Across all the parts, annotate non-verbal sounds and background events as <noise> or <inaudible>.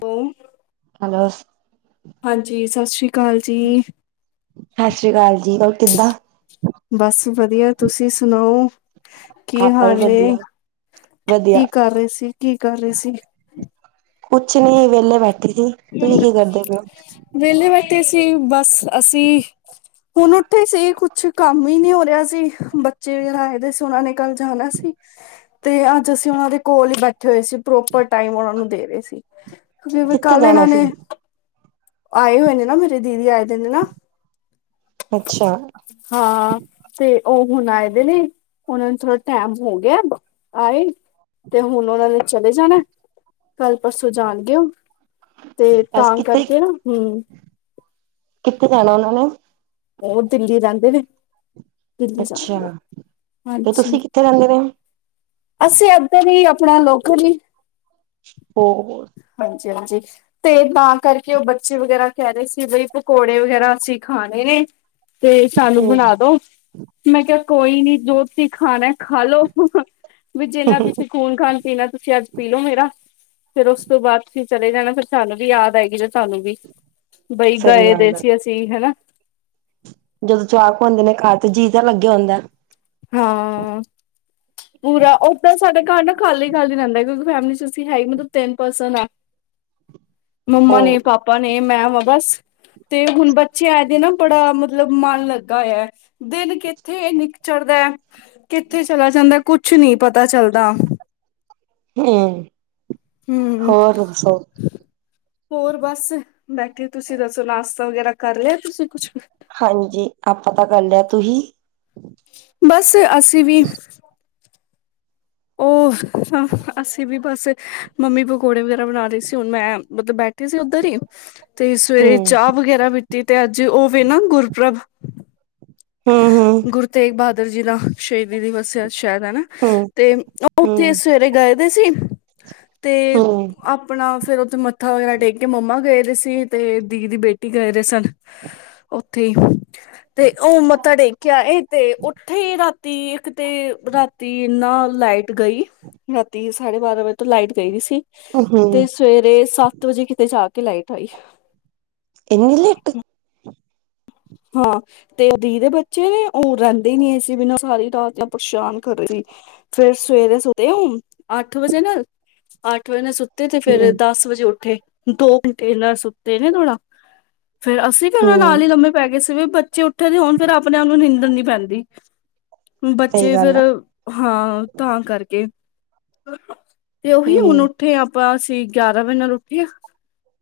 Form. Hello. ਹਾਂਜੀ, ਸਤਿ ਸ਼੍ਰੀ। ਸਤਿ ਸ੍ਰੀ ਅਕਾਲ ਜੀ, ਰੋ ਕਿੱਦਾਂ? ਬਸ ਵਧੀਆ, ਤੁਸੀਂ ਸੁਣਾਓ। ਕੀ ਆਪਾਂ ਵੀ ਹਾਲੇ ਏ, ਵਧੀਆ ਵਧੀਆ ਕੀ ਕਰ ਰਹੇ ਸੀ? ਕੀ ਕਰ ਰਹੇ ਸੀ? ਕੁਛ ਨੀ ਵੇਲੇ ਬੈਠੀ ਸੀ, ਤੁਹੀ ਕੀ ਕਰਦੇ ਪਏ ਹੋ? ਵੇਲੇ ਬੈਠੇ ਸੀ, ਬੱਸ ਅਸੀਂ। ਹੁਣ ਉੱਥੇ ਸੀ ਕੁਛ ਕੰਮ ਹੀ ਨਹੀਂ ਹੋ ਰਿਹਾ ਸੀ ਬੱਚੇ ਜਿਹੜ ਆਏ ਦੇ ਸੀ ਉਹਨਾਂ ਨੇ ਕੱਲ ਜਾਣਾ ਸੀ ਤੇ ਅੱਜ ਅਸੀਂ ਉਹਨਾਂ ਦੇ ਕੋਲ ਹੀ ਬੈਠੇ ਹੋਏ ਸੀ ਪ੍ਰੋਪਰ ਟਾਈਮ ਉਹਨਾ ਨੂੰ ਦੇ ਰਹੇ ਸੀ ਕਿਉਂਕਿ ਕਿੱਥੇ ਕੱਲ ਇਹਨਾਂ ਜਾਣਾ ਸੀ ਨੇ ਆਏ ਹੋਏ ਨੇ ਨਾ ਮੇਰੀ ਦੀਦੀ ਆਏ ਦੇ ਨੇ ਨਾ ਅੱਛਾ ਹਾਂ ਤੇ ਉਹ ਹੁਣ ਆਏ ਦੇ ਨੇ ਉਹਨਾਂ ਨੂੰ ਥੋੜਾ ਟੈਮ ਹੋ ਗਿਆ ਆਏ ਤੇ ਹੁਣ ਉਹਨਾਂ ਨੇ ਚਲੇ ਜਾਣਾ ਕੱਲ ਪਰਸੋਂ ਜਾਣਗੇ ਉਹ ਤੇ ਅਸ ਤਾਂ ਕਿੱਥੇ ਕਰਕੇ ਨਾ ਹਮ ਕਿੱਥੇ ਜਾਣਾ ਉਹਨਾਂ ਨੇ ਉਹ ਦਿੱਲੀ ਰਹਿੰਦੇ ਨੇ ਦਿੱਲੀ ਅੱਛਾ ਜਾਣਗੇ ਉਹ ਤੇ ਹਾਂਜੀ ਤੁਸੀਂ ਕਿੱਥੇ ਰਹਿੰਦੇ ਵਏ ਅਸੀਂ ਅੱਧਰ ਈ ਆਪਣਾ ਲੋਕਲ ਈ ਹੋ ਹਾਂਜੀ ਹਾਂਜੀ ਤੇ ਤਾਂ ਕਰਕੇ ਉਹ ਬੱਚੇ ਵਗੈਰਾ ਕਹਿ ਰਹੇ ਸੀ ਬਈ ਪਕੌੜੇ ਵਗੈਰਾ ਅਸੀਂ ਖਾਣੇ ਨੇ ਤੇ ਸਾਨੂੰ ਹਮ ਬਣਾ ਦੋ ਮੈਂ ਕਿਹਾ ਕੋਈ ਨੀ ਜੋ ਤੁਸੀਂ ਖਾਣਾ ਖਾ ਲੋ ਵੀ ਜਿੰਨਾ ਤੁਸੀਂ ਖ਼ੂਨ ਖਾਣ ਪੀਣਾ ਤੁਸੀਂ ਅੱਜ ਪੀ ਲੋਓ ਮੇਰਾ ਫੇਰ ਉਸ ਤੋਂ ਬਾਅਦ ਫ ਚਲੇ ਜਾਣਾ ਫਿਰ ਸਾਨੂੰ ਵੀ ਯਾਦ ਆਏਗੀ ਜ ਤੁਹਾਨੂੰ ਵੀ ਬਈ ਸਹੀ ਗਾਏ ਦੇ ਗੱਲ ਹੈ ਸੀ ਅਸੀਂ ਹਨਾ ਜਦੋਂ ਚਾਕ ਹੁੰਂਦੇ ਨੇ ਖਾ ਤੇ ਜੀਅ ਤਾਂ ਲੱਗੇਿਆ ਹੁੰਦਾ ਹਾਂ ਪੂਰਾ ਉਹ ਤਾਂ ਸਾਡਾ ਘਰ ਨਾ ਖਾਲੀ ਖਾਲੀ ਰਹਿੰਦਾ ਕਿਉਂਕਿ ਫੈਮਿਲੀ ਚ ਅਸੀਂ ਹੈ ਹੀ ਮਤਲਬ ਤਿੰਨ ਪਰਸਨ ਆ ਮੰਮਾ ਉਹ ਨੇ ਪਾਪਾ ਨੇ ਮੈਂ ਵਾ ਬਸ ਤੇ ਹੁਣ ਬੱਚੇ ਆਏ ਦੇ ਨਾ ਬੜਾ ਮਤਲਬ ਮਣ ਲੱਗਾ ਹੋਇਆਂ ਦਿਨ ਕਿੱਥੇ ਨ ਚੜਦਾ ਕਿੱਥੇ ਚਲਾ ਜਾਂਦਾ ਕੁਛ ਨੀ ਪਤਾ ਚੱਲਦਾ ਹਮ ਹਮ ਹੋਰ ਦੱਸੋ ਹੋਰ ਬਸ ਬੈਠੇ ਤੁਸੀਂ ਦੱਸੋ ਨਾਸ਼ਤਾ ਵਗੈਰਾ ਕਰ ਲਿਆ ਤੁਸੀਂ ਕੁਛ ਹਾਂਜੀ ਆਪਾਂ ਤਾਂ ਕਰ ਲਿਆ ਤੁਹੀ ਬਸ ਅਸੀਂ ਵੀ ਉਹ ਹ ਅਸੀਂ ਵੀ ਬਸ ਮੰਮੀ ਪਕੌੜੇ ਵਗੈਰਾ ਬਣਾ ਰਹੇ ਸੀ ਹੁਣ ਮੈਂ ਮਤਲਬ ਬੈਠ ਸੀ ਉੱਧਰ ਹੀ ਤੇ ਸਵੇਰੇ ਹਮ ਚਾਹ ਵਗੈਰਾ ਪੀਤੀ ਤੇ ਅੱਜ ਉਹਵੇ ਨਾ ਗੁਰਪ੍ਰਬ ਹਮ ਹਮ ਗੁਰੂ ਤੇਗ ਬਹਾਦਰ ਜੀ ਦਾ ਸ਼ਹੀਦੀ ਦਿਵਸ ਹੈ ਸ਼ਾਇਦ ਹਨਾ। ਤੇ ਅੱਪ ਹਮ ਉੱਥੇ ਸਵੇਰੇ ਗਏ ਦੇ ਸੀ ਤੇ ਆਪ ਹਮ ਆਪਣਾ ਫਿਰ ਉੱਥੇ ਮੱਥਾ ਵਗੈਰਾ ਟੇਕ ਕੇ ਮੰਮਾ ਗਏ ਦੇ ਸੀ ਅਤੇ ਦੀਦੀ ਦੀ ਬੇਟੀ ਗਏ ਦੇ ਸਨ ਉੱਥੇ ਤੇ ਉਹ ਮੱਥਾ ਟੇਕਿਆ ਇਹ ਤੇ ਉੱਥੇ ਹੀ ਰਾ ਤ ਇੱਕ ਤੇ ਰਾਤੀ ਇੰਨਾ ਲਾਈਟ ਗਈ ਰਾਤੀ ਸਾਢੇ ਬਾਰਾਂ ਵਜੇ ਲਾਈਟ ਗਈ। ਦੀ ਸੀ ਹਮ ਤੇ ਹਮ ਸਵੇਰੇ ਸੱਤ ਵਜੇ ਕਿਤੇ ਜਾ ਕੇ ਲਾਈਟ ਆਈ ਏਨੀ ਲੇਟ ਹਾਂ ਤੇ ਦੀ ਦੇ ਬੱਚੇ ਨੇ ਉਹ ਰਹਿੰਦੇ ਨਹੀਂ ਏ ਸੀ ਬਿਨਾਂ ਸਾਰੀ ਰਾਤ ਪਰੇਸ਼ਾਨ ਕਰੇ ਦੇ ਫ਼ਿਰ ਸਵੇਰੇ ਸੁਤੇ ਉਹ ਅੱਠ ਵਜੇ ਨਾ ਅੱਠ ਵਜੇ ਨਾਲ ਸੁ। ਤੇ ਫੇਰ ਹਮ ਦਸ ਵਜੇ ਉੱਠੇ ਦੋ ਘੰਟੇ ਸੁਤੇ ਨੇ ਥੋੜ੍ਹਾ ਫੇਰ ਅਸੀਂ ਵੀ ਉਹਨਾਂ ਹਮ ਨਾਲ ਹੀ ਲੰਮੇ ਪੈ ਗਏ ਸੀ ਵੀ ਬੱਚੇ ਉੱਠੇ ਦੇ ਹੋਣ ਫੇਰ ਆਪਣੇ ਆਪ ਨੂੰ ਨਿੰਦਰ ਨੀ ਪੈਂਦੀ। ਸਹੀ ਬੱਚੇ ਫਿਰ ਗੱਲ ਆ ਹਾਂ ਤਾਂ ਕਰਕੇ ਤੇ ਉਹੀ ਹੁਣ ਹਮ ਉੱਠੇ ਆਪਾਂ ਅਸੀਂ ਗਿਆਰਾਂ ਵਜੇ ਨਾਲ ਉੱਠੇ ਹ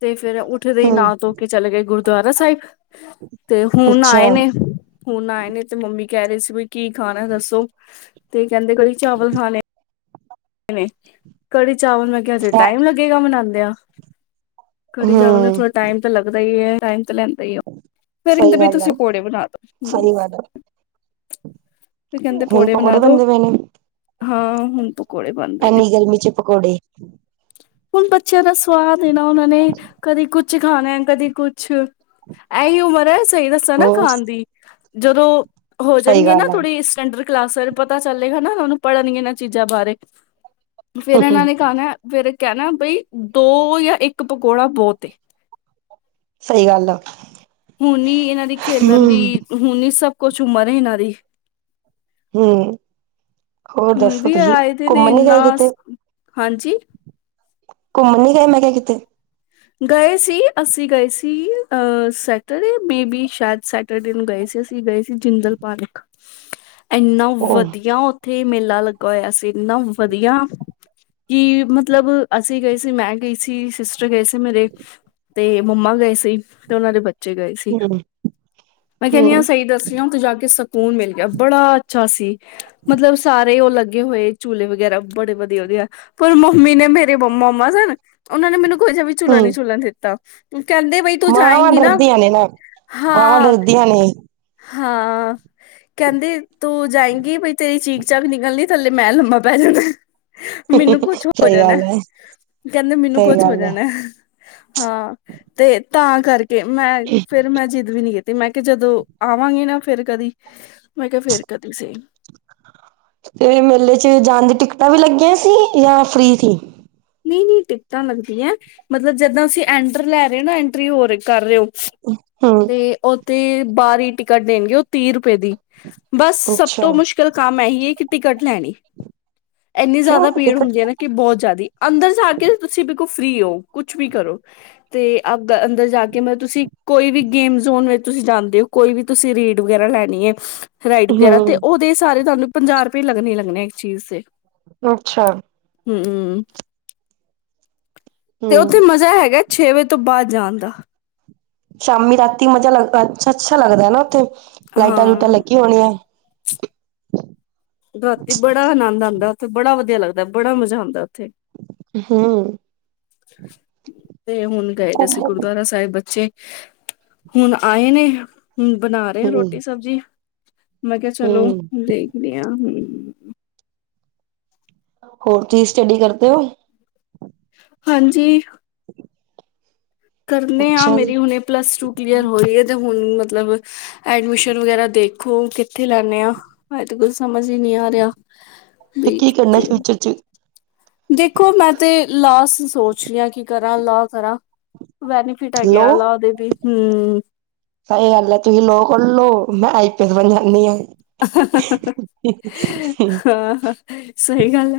ਤੇ ਫਿਰ ਉ ਉੱਠ ਦੇ ਹੀ ਹਮ ਨਾਂ ਧੋ ਕੀ ਚਲੇ ਗਏ ਗੁਰਦੁਆਰਾ ਸਾਹਿਬ। ਤੇ ਹੁਣ ਅੱਛਾ ਆਏ ਨੇ ਹੁਣ ਆਏ ਨੇ ਤੇ ਮੰਮੀ ਕਹਿ ਰਏ ਸੀ ਵੀ ਕੀ ਖਾਣਾ ਦੱਸੋ। ਤੇ ਕੈਂਦੇ ਕੜੀ ਚਾਵਲ ਖਾਣੇ ਣੇ ਕੜੀ ਚਾਵਲ ਮੈਂ ਕਿਆ ਅਜੇ ਟਾਈਮ ਲੱਗੇਗਾ ਬਨਾਦਿਆਂ। ਕੜੀ ਚਾਵਲ ਨੂੰ ਹਮ ਥੋੜ੍ਹਾ ਟਾਈਮ ਤਾਂ ਲੱਗਦਾ ਈ ਏ ਟਾਈਮ ਤਾਂ ਲੈ ਸਈ ਆ ਫਿਰ ਕੈਂਦੇ ਸਹੀ ਬ ਗੱਲ ਆ ਤੁਸੀਂ ਕੌੜੇ ਬਣਾ ਦੋ ਹੂੰ ਸਹੀ ਗੱਲ ਆ ਤੇ ਕੈਂਦੇ ਹੁਣ ਪੌੜੇ ਬਣਾ ਪਕੌੜੇ ਦੋ ਬਣਦੇ ਹਾਂ ਹੁਣ ਪ ਐਨੀ ਗਰਮੀ 'ਚ ਪਕੌੜੇ ਹੁਣ ਬੱਚਿਆਂ ਦਾ ਸਵਾਦ ਏ ਨਾ ਉਹਨਾਂ ਨੇ ਕਦੇ ਕੁਛ ਕੁ ਖਾਣਾ ਕਦੀ ਕੁਛ ਇਹੀ ਉਮਰ ਹੈ ਸਈ ਦੱਸਾਂ ਨਾ ਹੋਰ ਖਾਣ ਦੀ ਜਦੋਂ ਹੋ ਸਹੀ ਜਾਣਗੇ ਨਾ ਗੱਲ ਆ ਥੋੜੀ ਸਟੈਂਡਰ ਕਲਾਸਾਂ 'ਚ ਪਤਾ ਚੱਲੇਗਾਾ ਉਹ ਨੂੰ ਪੜ੍ਹਨਗੇ ਇਹਨਾਂ ਚੀਜ਼ਾਂ ਬਾਰੇ ਫਿਰ ਇਹਨਾਂ ਨੇ ਕਣਾ ਫਿਰ ਕੈਂਣਾ ਬਈ ਦੋ ਜਾਂ ਇੱਕ ਪਕੌੜਾ ਬੋਤ ਏ। ਸਹੀ ਗੱਲ ਆ ਹੁਣ ਇਹਨਾਂ ਦੀ ਖੇਲਣ ਦੀ ਹਮ ਹੁਣ ਸਭ ਕੁਛ ਉਮਰ ਇਹਨਾਂ ਦੀ ਹੂੰ ਹੋਰ ਹੁਣ ਦੱਸੋ ਵੀ ਤੁਸੀਂ ਆਏ ਦੇ ਨੇ ਘੁੰਮਣ ਨੀ ਗਏ ਇੰਨਾ ਕਿਤੇ ਹਾਂਜੀ ਘੁੰਮਣ ਨੀ ਗਏ ਮੈਂ ਕਿਆ ਕਿਤੇ ਗਏ ਸੀ ਅਸੀਂ ਗਏ ਸੀ ਅ ਸੈਟਰਡੇ ਮੇ ਬੀ ਸ਼ਾਇਦ ਸੈਟ ਨੂੰ ਗਏ ਸੀ ਅਸੀਂ ਗਏ ਸੀ ਜਿੰਦਲ ਪਾਰਕ ਇਨਾ ਉਹ ਵਧੀਆ ਉੱਥੇ ਮੇਲਾ ਲੱਗਾ ਹੋਇਆ ਸੀ ਇੰਨਾ ਵਧੀਆ ਕਿ ਮਤਲਬ ਅਸੀਂ ਗਏ ਸੀ ਮੈਂ ਗਈ ਸੀ ਸਿਸਟਰ ਗਏ ਸੀ। ਮੇਰੇ ਤੇ ਮੰਮਾ ਗਏ ਸੀ ਤੇ ਉਹਨਾਂ ਦੇ ਬੱ ਚੇ ਗਏ ਸੀ ਹਮ ਮੈਂ ਕੈਂਣੀ ਆਂ ਹਮ ਸਈ ਦੱਸਿਓ ਉਥੇ ਜਾ ਕੇ ਸਭ ਸਕੂਨ ਮਿਲ ਗਿਆ ਬੜਾ ਅੱਛਾ ਸੀ। ਮਤਲਬ ਸਾਰੇ ਓ ਲੱਗੇ ਹੋਏ ਝੂਲੇ ਵਗੈਰਾ ਬੜੇ ਵਧੀਆ-ਵਧੀਆ ਪਰ ਮੰਮੀ ਨੇ ਮੇਰੇ ਮੰਮਾ ਸਨ ਉਹਨਾਂ ਨੇ ਮੈਨੂੰ ਕੋੋ ਜਿਹਾ ਵੀ ਝੁਲਾ ਨੀ ਹਮ ਝੂਲਣ ਦਿੱਤਾ। ਕੈਂਦੇ ਬਈ ਤੂੰ ਮਾਵਾਂ ਜਾਏਂਗੀ ਨਾ ਡਰਦੀਆਂ ਨੇ ਨਾ ਮਾਵਾਂ ਹਾਂ। ਡਰਦੀਆਂ ਨੇ ਹਾਂ ਕੈਂਦੇ ਤੂੰ ਜਾਏਂਗੀ ਬਈ ਤੇਰੀ ਚੀਕ ਚਾਕ ਨਿਕਲਣੀ। ਥੱਲੇ ਮੈਂ ਲੰਮਾ ਪੈ ਜਾਂਗਾ। ਮੈਨੂੰ ਕੁਛ ਹੋ ਸਹੀ ਜਾਣਾ ਗੱਲ ਹੈ ਕੈਂਦੇ ਮੈਨੂੰ ਸਹੀ ਕੁਛ ਹੋ ਗੱਲ ਹੈ ਜਾਣਾ। ਹਾਂ ਤੇ ਤਾਂ ਕਰਕੇ ਮੈਂ ਫਿਰ ਮੈਂ ਜਿੱਦ ਵੀ ਨੀ ਕੀਤੀ। ਤੇ ਮੈਂ ਕਿਆ ਜਦੋਂ ਆਵਾਂਗੇ ਨਾ ਫਿਰ ਕਦੀ ਮੈਂ ਕਿਆ ਫਿਰ ਕਦੀ ਸਈ ਤੇ ਮੇਲੇ 'ਚ ਜਾਣ ਦੀ ਟਿਕਟਾਂ ਵੀ ਲੱਗੀਆਂ ਸੀ ਜਾਂ ਫਰੀ ਤੀ। ਨਈ-ਨਈ ਟਿਕਟਾਂ ਲੱਗਦੀਆਂ ਮਤਲਬ ਜਿੱਦਾਂ ਤੁਸੀਂ ਐਂਟਰ ਲੈ ਰਏ ਹੋ ਨਾ ਐਂਟਰੀ ਹੋ ਰ ਕਰ ਰਏ ਓ। ਹਮ ਤੇ ਉਥੇ ਬਾਰੀ ਟਿਕਟ ਦੇਣਗੇ ਉਹ ਤੀਹ ਰੁਪਏ ਦੀ ਬਸ ਸਭ ਅੱਛਾ ਤੋਂ ਮੁਸ਼ਕਿਲ ਕੰਮ ਇਹੀ ਹੈ ਕਿ ਟਿਕਟ ਲੈਣੀ। ਇੰਨੀ ਕਿਉਂ ਜਾਦਾ ਭੀੜ ਟਿਕਟ ਹੁੰਦੀ ਹੈ ਨਾ ਕਿ ਬੋਤ ਜਾਦੀ ਅੰਦਰ ਜਾ ਕੇ ਤੁਸੀਂ ਬਿਲਕੁਲ ਫਰੀ ਹੋ ਕੁਛ ਵੀ ਕਰੋ ਤੇ ਅ ਅੰਦਰ ਜਾ ਕੇ ਮਤਲਬ ਤੁਸੀਂ ਕੋਈ ਵੀ ਗੇਮ ਜ਼ੋਨ ਵਿੱਚ ਤੁਸੀਂ ਜਾਂਦੇ ਹੋ ਕੋਈ ਵੀ ਤੁਸੀਂ ਰੇੜ ਵਗੈਰਾ ਲੈਣੀ ਏ ਰਾਈਡ ਵਗੈਰਾ ਤੇ ਹੂੰ ਓਦੇ ਸਾਰੇ ਤੁਹਾਨੂੰ ਪੰਜਾਹ ਰੁਪਏ ਲੱਗਣੇ ਲੱਗਣੇ ਇਕ ਚੀਜ਼ ਤੇ ਅੱਛਾ ਹੂੰ-ਹੂੰ ਤੇ ਉੱਥੇ ਹੂੰ ਮਜ਼ਾ ਹੈਗਾ ਛੇ ਵਜੇ ਤੋਂ ਬਾਦ ਜਾਣ ਦਾ ਸ਼ਾਮੀ ਰਾਤੀ ਮਜਾ ਲੱਗ ਅੱਛਾ-ਅੱਛਾ ਲੱਗਦਾ ਨਾ ਉੱਥੇ ਲਾਈਟਾਂ ਲੁਟਾਂ ਹਾਂ ਲੱਗੀ ਹੋਣੀਆਂ। ਰਾਤੀ ਬੜਾ ਆਨੰਦ ਆਂਦਾ ਉੱਥੇ, ਬੜਾ ਵਧੀਆ ਲੱਗਦਾ, ਬੜਾ ਮਜ਼ਾ ਆਂਦਾ ਉੱਥੇ ਹੂੰ। ਤੇ ਹੁਣ ਗਏ ਦੇ ਸੀ ਹੂੰ ਗੁਰਦੁਆਰਾ ਸਾਬ ਚੇ ਬੱਚੇ ਹੁਣ ਆਏ ਨੇ ਹੁਣ ਬਣਾ ਰੇ ਆ ਰੋਟੀ-ਸਬਜ਼ੀ। ਮੈਂ ਕੇਆ ਚਲੋ ਹੂੰ ਦੇਖਦੀ ਹਾਂ ਹੂੰ ਹੋਰ ਕੀ ਸਟੱਡੀ ਕਰਦੇ ਓ? ਹਾਂਜੀ। ਕਰਨੇ ਆ ਅੱਛਾ ਜੀ ਮੇਰੀ ਹੁਣੇ ਪਲੱਸ ਟੂ ਕਲੀਅਰ ਹੋਈ ਏ ਤੇ ਹੁਣ ਮਤਲਬ ਐਡਮਿਸ਼ਨ ਵਗੈਰਾ ਦੇਖੋ ਕਿੱਥੇ ਲੈਣੇ ਆ ਹਜੇ ਤੇ ਕੁਝ ਸਮਝ ਹੀ ਨੀ ਆ ਰਿਹਾ। ਤੇ ਵੀ ਕੀ ਕਰਨਾ ਫਿਊਚਰ ਚ ਦੇਖੋ ਮੈਂ ਤੇ ਲਾ ਸੋਚ ਰੀ ਆ ਕਿ ਕਰਾਂ ਲਾ ਕਰਾ ਬੈਨੀ ਫਿਟ ਹੈਗੇ ਲੋ ਆ ਲਾ ਦੇ ਵੀ ਹੂੰ। ਸਹੀ ਗੱਲ ਹੈ ਤੁਸੀਂ ਲੋ ਕਰਲ ਲੋ ਮੈਂ ਆਈ ਪੀ ਐਸ ਬਣ ਜਾਂਣੀ ਆ। ਹਾਂ ਸਹੀ ਗੱਲ ਐ।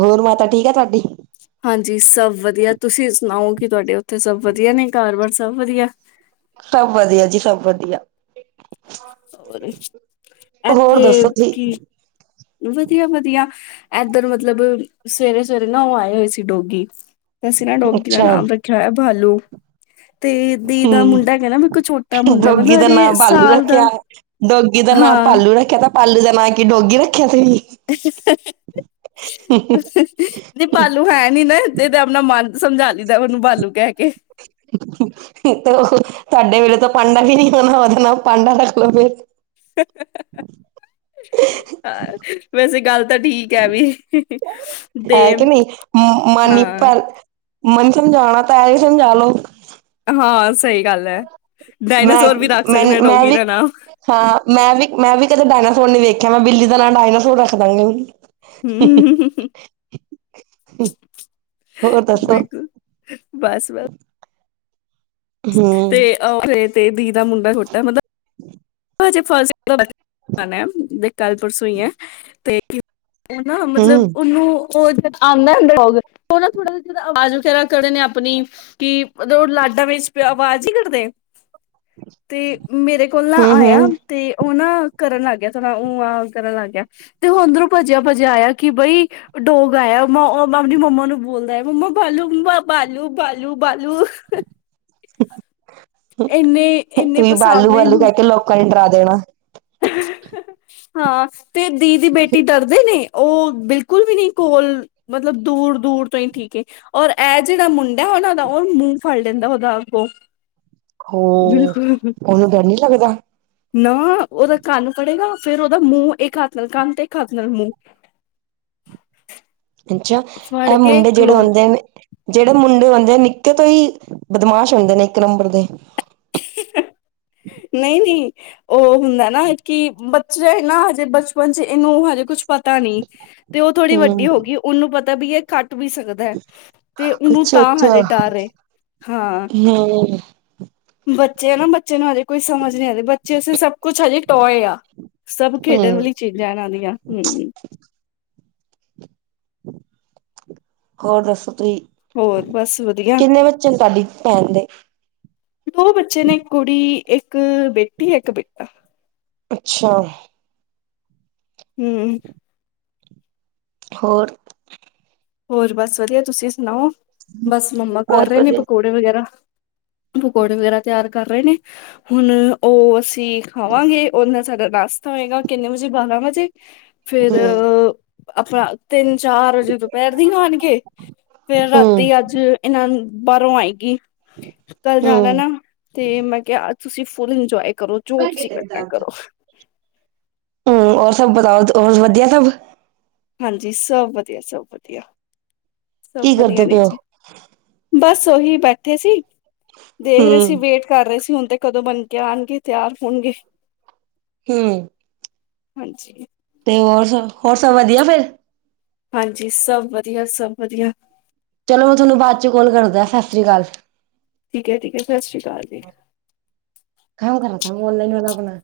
ਹੋਰ ਮਾਤਾ ਠੀਕ ਆ ਤਾਡੀ? ਹਾਂਜੀ ਸਭ ਵਧੀਆ ਤੁਸੀਂ ਸੁਨਾਓ ਕਿ ਤੁਆਡੇ ਉੱਥੇ ਸਭ ਵਧੀਆ ਨੇ ਕਾਰ ਬਾਰ ਸਭ ਵਧੀਆ ਸਭ ਵਧੀਆ ਜੀ-ਸਭ ਵਧੀਆ। ਹੋਰ ਐਥੇ ਦੱਸੋ ਜੀ ਕੀ ਵਧੀਆ-ਵਧੀਆ ਐਧਰ ਮਤਲਬ ਸਵੇਰੇ-ਸਵੇਰੇ ਨਾ ਓ ਆਏ ਹੋਏ ਸੀ ਡੋਗੀ ਅਸੀਂ ਨਾਂ ਡੋਗੀ ਦਾ ਅੱਛਾ ਨਾਮ ਰੱਖਿਆ ਹੋਯਾ ਬਾਲੂ। ਤੇ ਦੀ ਦਾ ਹੂੰ ਮੁੰਡਾ ਹੈਗਾ ਨਾ ਵੀ ਬਿਲਕੁਲ ਛੋਟਾ ਮੁੰਡਾ ਡੋਗੀ ਮਤਲਬ ਦਾ ਨਾਂ ਹਜੇ ਭਾਲੂ ਸਾਲ ਦਾ ਰੱਖਿਆ। ਡੋਗੀ ਦਾ ਨਾਂ ਹਾਂ। ਪਾਲੂ ਰੱਖਿਆ ਤਾਂ ਪਾਲੂ ਦਾ ਨਾਂ ਕੀ ਡੋਗੀ ਰੱਖਿਆ ਦਾ ਈ। ਨੀ ਪਾਲੂ ਹੈ ਨੀ ਨਾ ਐਥੇ ਤੇ ਆਪਣਾ ਮਨ- ਸਮਝਾ ਲੀ ਦਾ ਓਨੂੰ ਬਾਲੂ ਕਹਿ ਕੇ ਤੇ ਤੁਹਾਡੇ ਵੇਲੇ ਤਾਂ ਪਾਂਡਾ ਵੀ ਨੀ ਹੋਣਾ ਉਹਦਾ ਨਾਮ ਪਾਡਾ ਰੱਖ ਲੋ ਫੇਰ ਹ ਵੈਸੇ ਗੱਲ- ਤਾਂ ਠੀਕ ਐ ਵੀ ਤੇ ਹੈ ਕਿ ਨਹੀਂ ਮਾਨੀ ਹਾਂ। ਪਰ ਮਨ ਸਮਝਾਣਾ ਤਾਂ ਏਹੀ ਸਮਝਾ ਲੋ। ਹਾਂ ਸਹੀ ਗੱਲ ਐ ਮੈਂ ਡਾਇਨਾਸੋਰ ਵੀ ਰੱਖ ਮੈਂ ਸਕਦੇ ਆ ਮੈਂ ਡੋਗੀ ਵੀ ਦਾ ਨਾਮ ਹਾਂ ਮੈਂ ਵੀ ਮੈਂ ਵੀ ਕਦੇ ਡਾਇਨਾਸੋਰ ਨੀ ਵੇਖਿਆ ਮੈਂ ਬਿੱਲੀ ਦਾ ਨਾਲ ਡਾਇਨਾਸੋਰ ਰੱਖ ਦਾਂਗੀ। ਹੂੰ। <unintelligible> ਹੋਰ ਦੱਸੋ ਬਿਲਕੁਲ ਬਸ-ਬਸ। ਹੂੰ ਤੇ ਓਥੇ ਤੇ ਦੀ ਦਾ ਮੁੰਡਾ ਛੋਟਾ ਮਤਲਬ ਹਜੇ ਫਸਟ ਕਲਾਸ ਚ ਜਾਣਾ ਤੇ ਕੱਲ੍ਹ ਪਰਸੋਂ ਈ ਐ ਤੇ ਹੈਨ ਹੂੰ ਮਤਲਬ ਓਨੂੰ <inaudible> ਕਿ ਮਤਲਬ ਓ ਲਾਡਾਂ ਵਿੱਚ ਆਵਾਜ਼ ਨੀ ਕਡਦੇ ਤੇ ਮੇਰੇ ਕੋਲ ਨਾ ਹੂੰ ਆਇਆ ਹੂੰ। ਤੇ ਓ ਨਾ ਕਰਨ ਲੱਗ ਗਿਆ ਥੋੜਾ ਉਹ ਆ ਕਰਨ ਲੱਗ ਗਿਆ। ਤੇ ਓ ਅੰਦਰੋਂ ਪਜਿਆ-ਪਜਿਆ ਆਇਆ ਕਿ ਬਈ ਓ ਡੋਗ ਆਇਆ ਓ ਆਪਣੀ ਮੰਮਾ ਨੂੰ ਬੋਲਦੈ ਮੰਮਾ ਬਾਲੂ ਮੰਮਾ ਬਾਲੂ ਬਾਲੂ ਬਾਲੂ। ਇੰਨੇ-ਇੰਨੇ ਤੁਹੀਂ ਪਸੰਦ ਬਾਲੂ ਨੇ ਬਾਲੂ ਕੈ ਇਹਨੂੰ ਕੇ ਲੋਕਾਂ ਨੂੰ ਡਰਾ ਦੇਣਾ ਹਾਂ, ਤੇ ਦੀ ਦੀ ਬੇਟੀ ਡਰਦੇ ਨੇ? ਓਹ ਬਿਲਕੁਲ ਵੀ ਨਹੀਂ, ਕੋਲ, ਮਤਲਬ ਦੂਰ ਦੂਰ ਤੋਂ ਹੀ ਠੀਕ ਏ। ਔਰ ਏਹ ਜੇਹੜਾ ਮੁੰਡੈ ਉਹਨਾ ਦਾ, ਓਹ ਮੂੰਹ ਫੜ ਲੇਂਦੈ ਉਹਦਾ ਅੱਗੋਂ। ਹੋ, ਬਿਲਕੁਲ ਉਹਨੂੰ ਡਰ ਨੀ ਲੱਗਦਾ? ਨਾ, ਉਹਦਾ ਕੰਨ ਪੜੇਗਾ ਫੇਰ ਓਹਦਾ ਮੂੰਹ, ਇੱਕ ਹੱਥ ਨਾਲ ਕੰਨ ਤੇ ਇੱਕ ਹੱਥ ਨਾਲ ਮੂੰਹ। ਅੱਛਾ, ਫੜ ਏਹ ਕੇ ਮੁੰਡੇ ਜਿਹੜੇ ਖਲੋ ਹੁੰਦੇ ਨੇ ਜੇੜੇ ਮੁੰਡੇ ਹੁੰਦੇ, ਨਿੱਕੇ ਤੋਂ ਹੀ ਬਦਮਾਸ਼ ਹੁੰਦੇ ਨੇ ਇੱਕ ਨੰਬਰ ਦੇ? ਨਈਂ-ਨਈਂ ਓਹ ਹੁੰਦੈ ਨਾ ਕਿ ਬੱਚੇ ਨਾ ਹਜੇ, ਬਚਪਨ ਚ ਏਨੂੰ ਹਜੇ ਕੁਛ ਪਤਾ ਨੀ, ਤੇ ਓਹ ਥੋੜੀ ਹਮ ਵੱਡੀ ਹੋ ਗਈ। ਉਹਨੂੰ ਪਤੈ ਬੀ ਏ ਕੱਟ ਵੀ ਸਕਦੈ ਤੇ ਓਹਨੂੰ ਅੱਛਾ ਤਾਂ ਹਜੇ ਡਰ ਏ। ਹਾਂ ਹੰ ਬੱਚੇ ਆ ਨਾ, ਬੱਚੇ ਨੂੰ ਹਜੇ ਕੋਈ ਸਮਝ ਨਹੀ ਹਲੇ, ਬੱਚੇ ਆਸਤੇ ਸਬ ਕੁੱਛ ਹਜੇ ਟੋਏ ਆ ਸਭ ਖੇਡਣ ਹਮ ਵਾਲੀ ਚੀਜ਼ਾਂ ਏਨਾਂ ਦੀਆਂ ਹੰ ਹੋਰ ਦੱਸੋ, ਤੁਹੀ ਹੋਰ ਬਸ ਵਧੀਆ ਕਿੰਨੇ ਬੱਚੇ ਨੇ ਤੁਵਾਡੀ ਪੈਣ ਦੇ ਦੋ ਬੱਚੇ ਨੇ, ਇੱਕ ਕੁੜੀ, ਇੱਕ ਬੇਟੀ, ਇੱਕ ਬੇਟਾ ਅੱਛਾ। ਹੂੰ। ਹੋਰ ਹੋਰ ਬਸ ਵਦੀਆ, ਤੁਸੀਂ ਸੁਣਾਓ ਬਸ ਮੰਮਾ ਕਰ ਬਹੁਤ ਰਹੇ ਨੇ ਵਧੀਆ ਪਕੌੜੇ ਪਕੌੜੇ ਵਗੈਰਾ ਪਕੌੜੇ ਵਗੈਰਾ ਤਿਆਰ ਕਰ ਰਹੇ ਨੇ ਹੁਨ ਓਹ ਅਸੀਂ ਖਾਵਾਂਗੇ, ਓਹਦੇ ਨਾਲ ਸਾਡਾ ਨਾਸਤਾ ਹੋਏਗਾ, ਕਿੰਨੇ ਵਜੇ? ਬਾਰਾਂ ਵਜੇ ਫਿਰ ਆਪਣਾ, ਤਿੰਨ ਚਾਰ ਵਜੇ ਦੁਪਹਿਰ ਦੀ ਖਾਣਗੇ। ਫੇਰ ਹਮ ਰਾਤੀ ਅੱਜ ਇਹਨਾਂ ਨ ਬਾਹਰੋਂ ਆਏਗੀ। ਕੱਲ ਜਾਣੈ ਨਾ ਤੇ ਮੈਂ ਕਿਹਾ ਅੱਜ ਤੁਸੀਂ ਫੁੱਲ ਇੰਜੋਏ ਕਰੋ, ਜੋ ਤੁਸੀ ਕਰਨੈ, ਕਰੋ।। ਹੂੰ, ਹੋਰ ਸਬ ਬਤਾਓ, ਹੋਰ ਵਦੀਆ ਸਬ? ਹਾਂਜੀ, ਸਬ ਵਦੀਆ, ਸਬ ਵਦੀਆ ਸਬ ਕੀ ਵਦੀਆ ਕਰਦੇ ਨੇ ਪਏ ਹੋ ਜੀ। ਬਸ ਓਹੀ ਬੈਠੇ ਸੀ ਦੇਖ ਰਹੇ ਹਮ ਸੀ ਵੇਟ ਕਰ ਰਹੇ ਸੀ, ਹੁਣ ਤੇ ਕਦੋਂ ਬਣ ਕੇ ਆਣਗੇ, ਤਿਆਰ ਹੋਣਗੇ ਹੂੰ। ਹਾਂਜੀ। ਤੇ ਹੋਰ ਸਬ, ਹੋਰ ਸਬ ਵਦੀਆ ਫੇਰ? ਹਾਂਜੀ, ਸਭ ਵਦੀਆ, ਸਭ ਵਦੀਆ। ਚਲੋ, ਮੈਂ ਤੁਹਾਨੂੰ ਬਾਅਦ ਚ ਕੋਲ ਕਰਦਾਂ, ਸਤਿ ਸ੍ਰੀ ਕਾਲ। ਠੀਕ ਏ, ਠੀਕ ਏ। ਸਤਿ ਸ੍ਰੀ ਕਾਲ ਜੀ। ਖਾਂ ਖ ਓਨਲਾਈਨ ਵਾਲਾ ਆਪਨਾ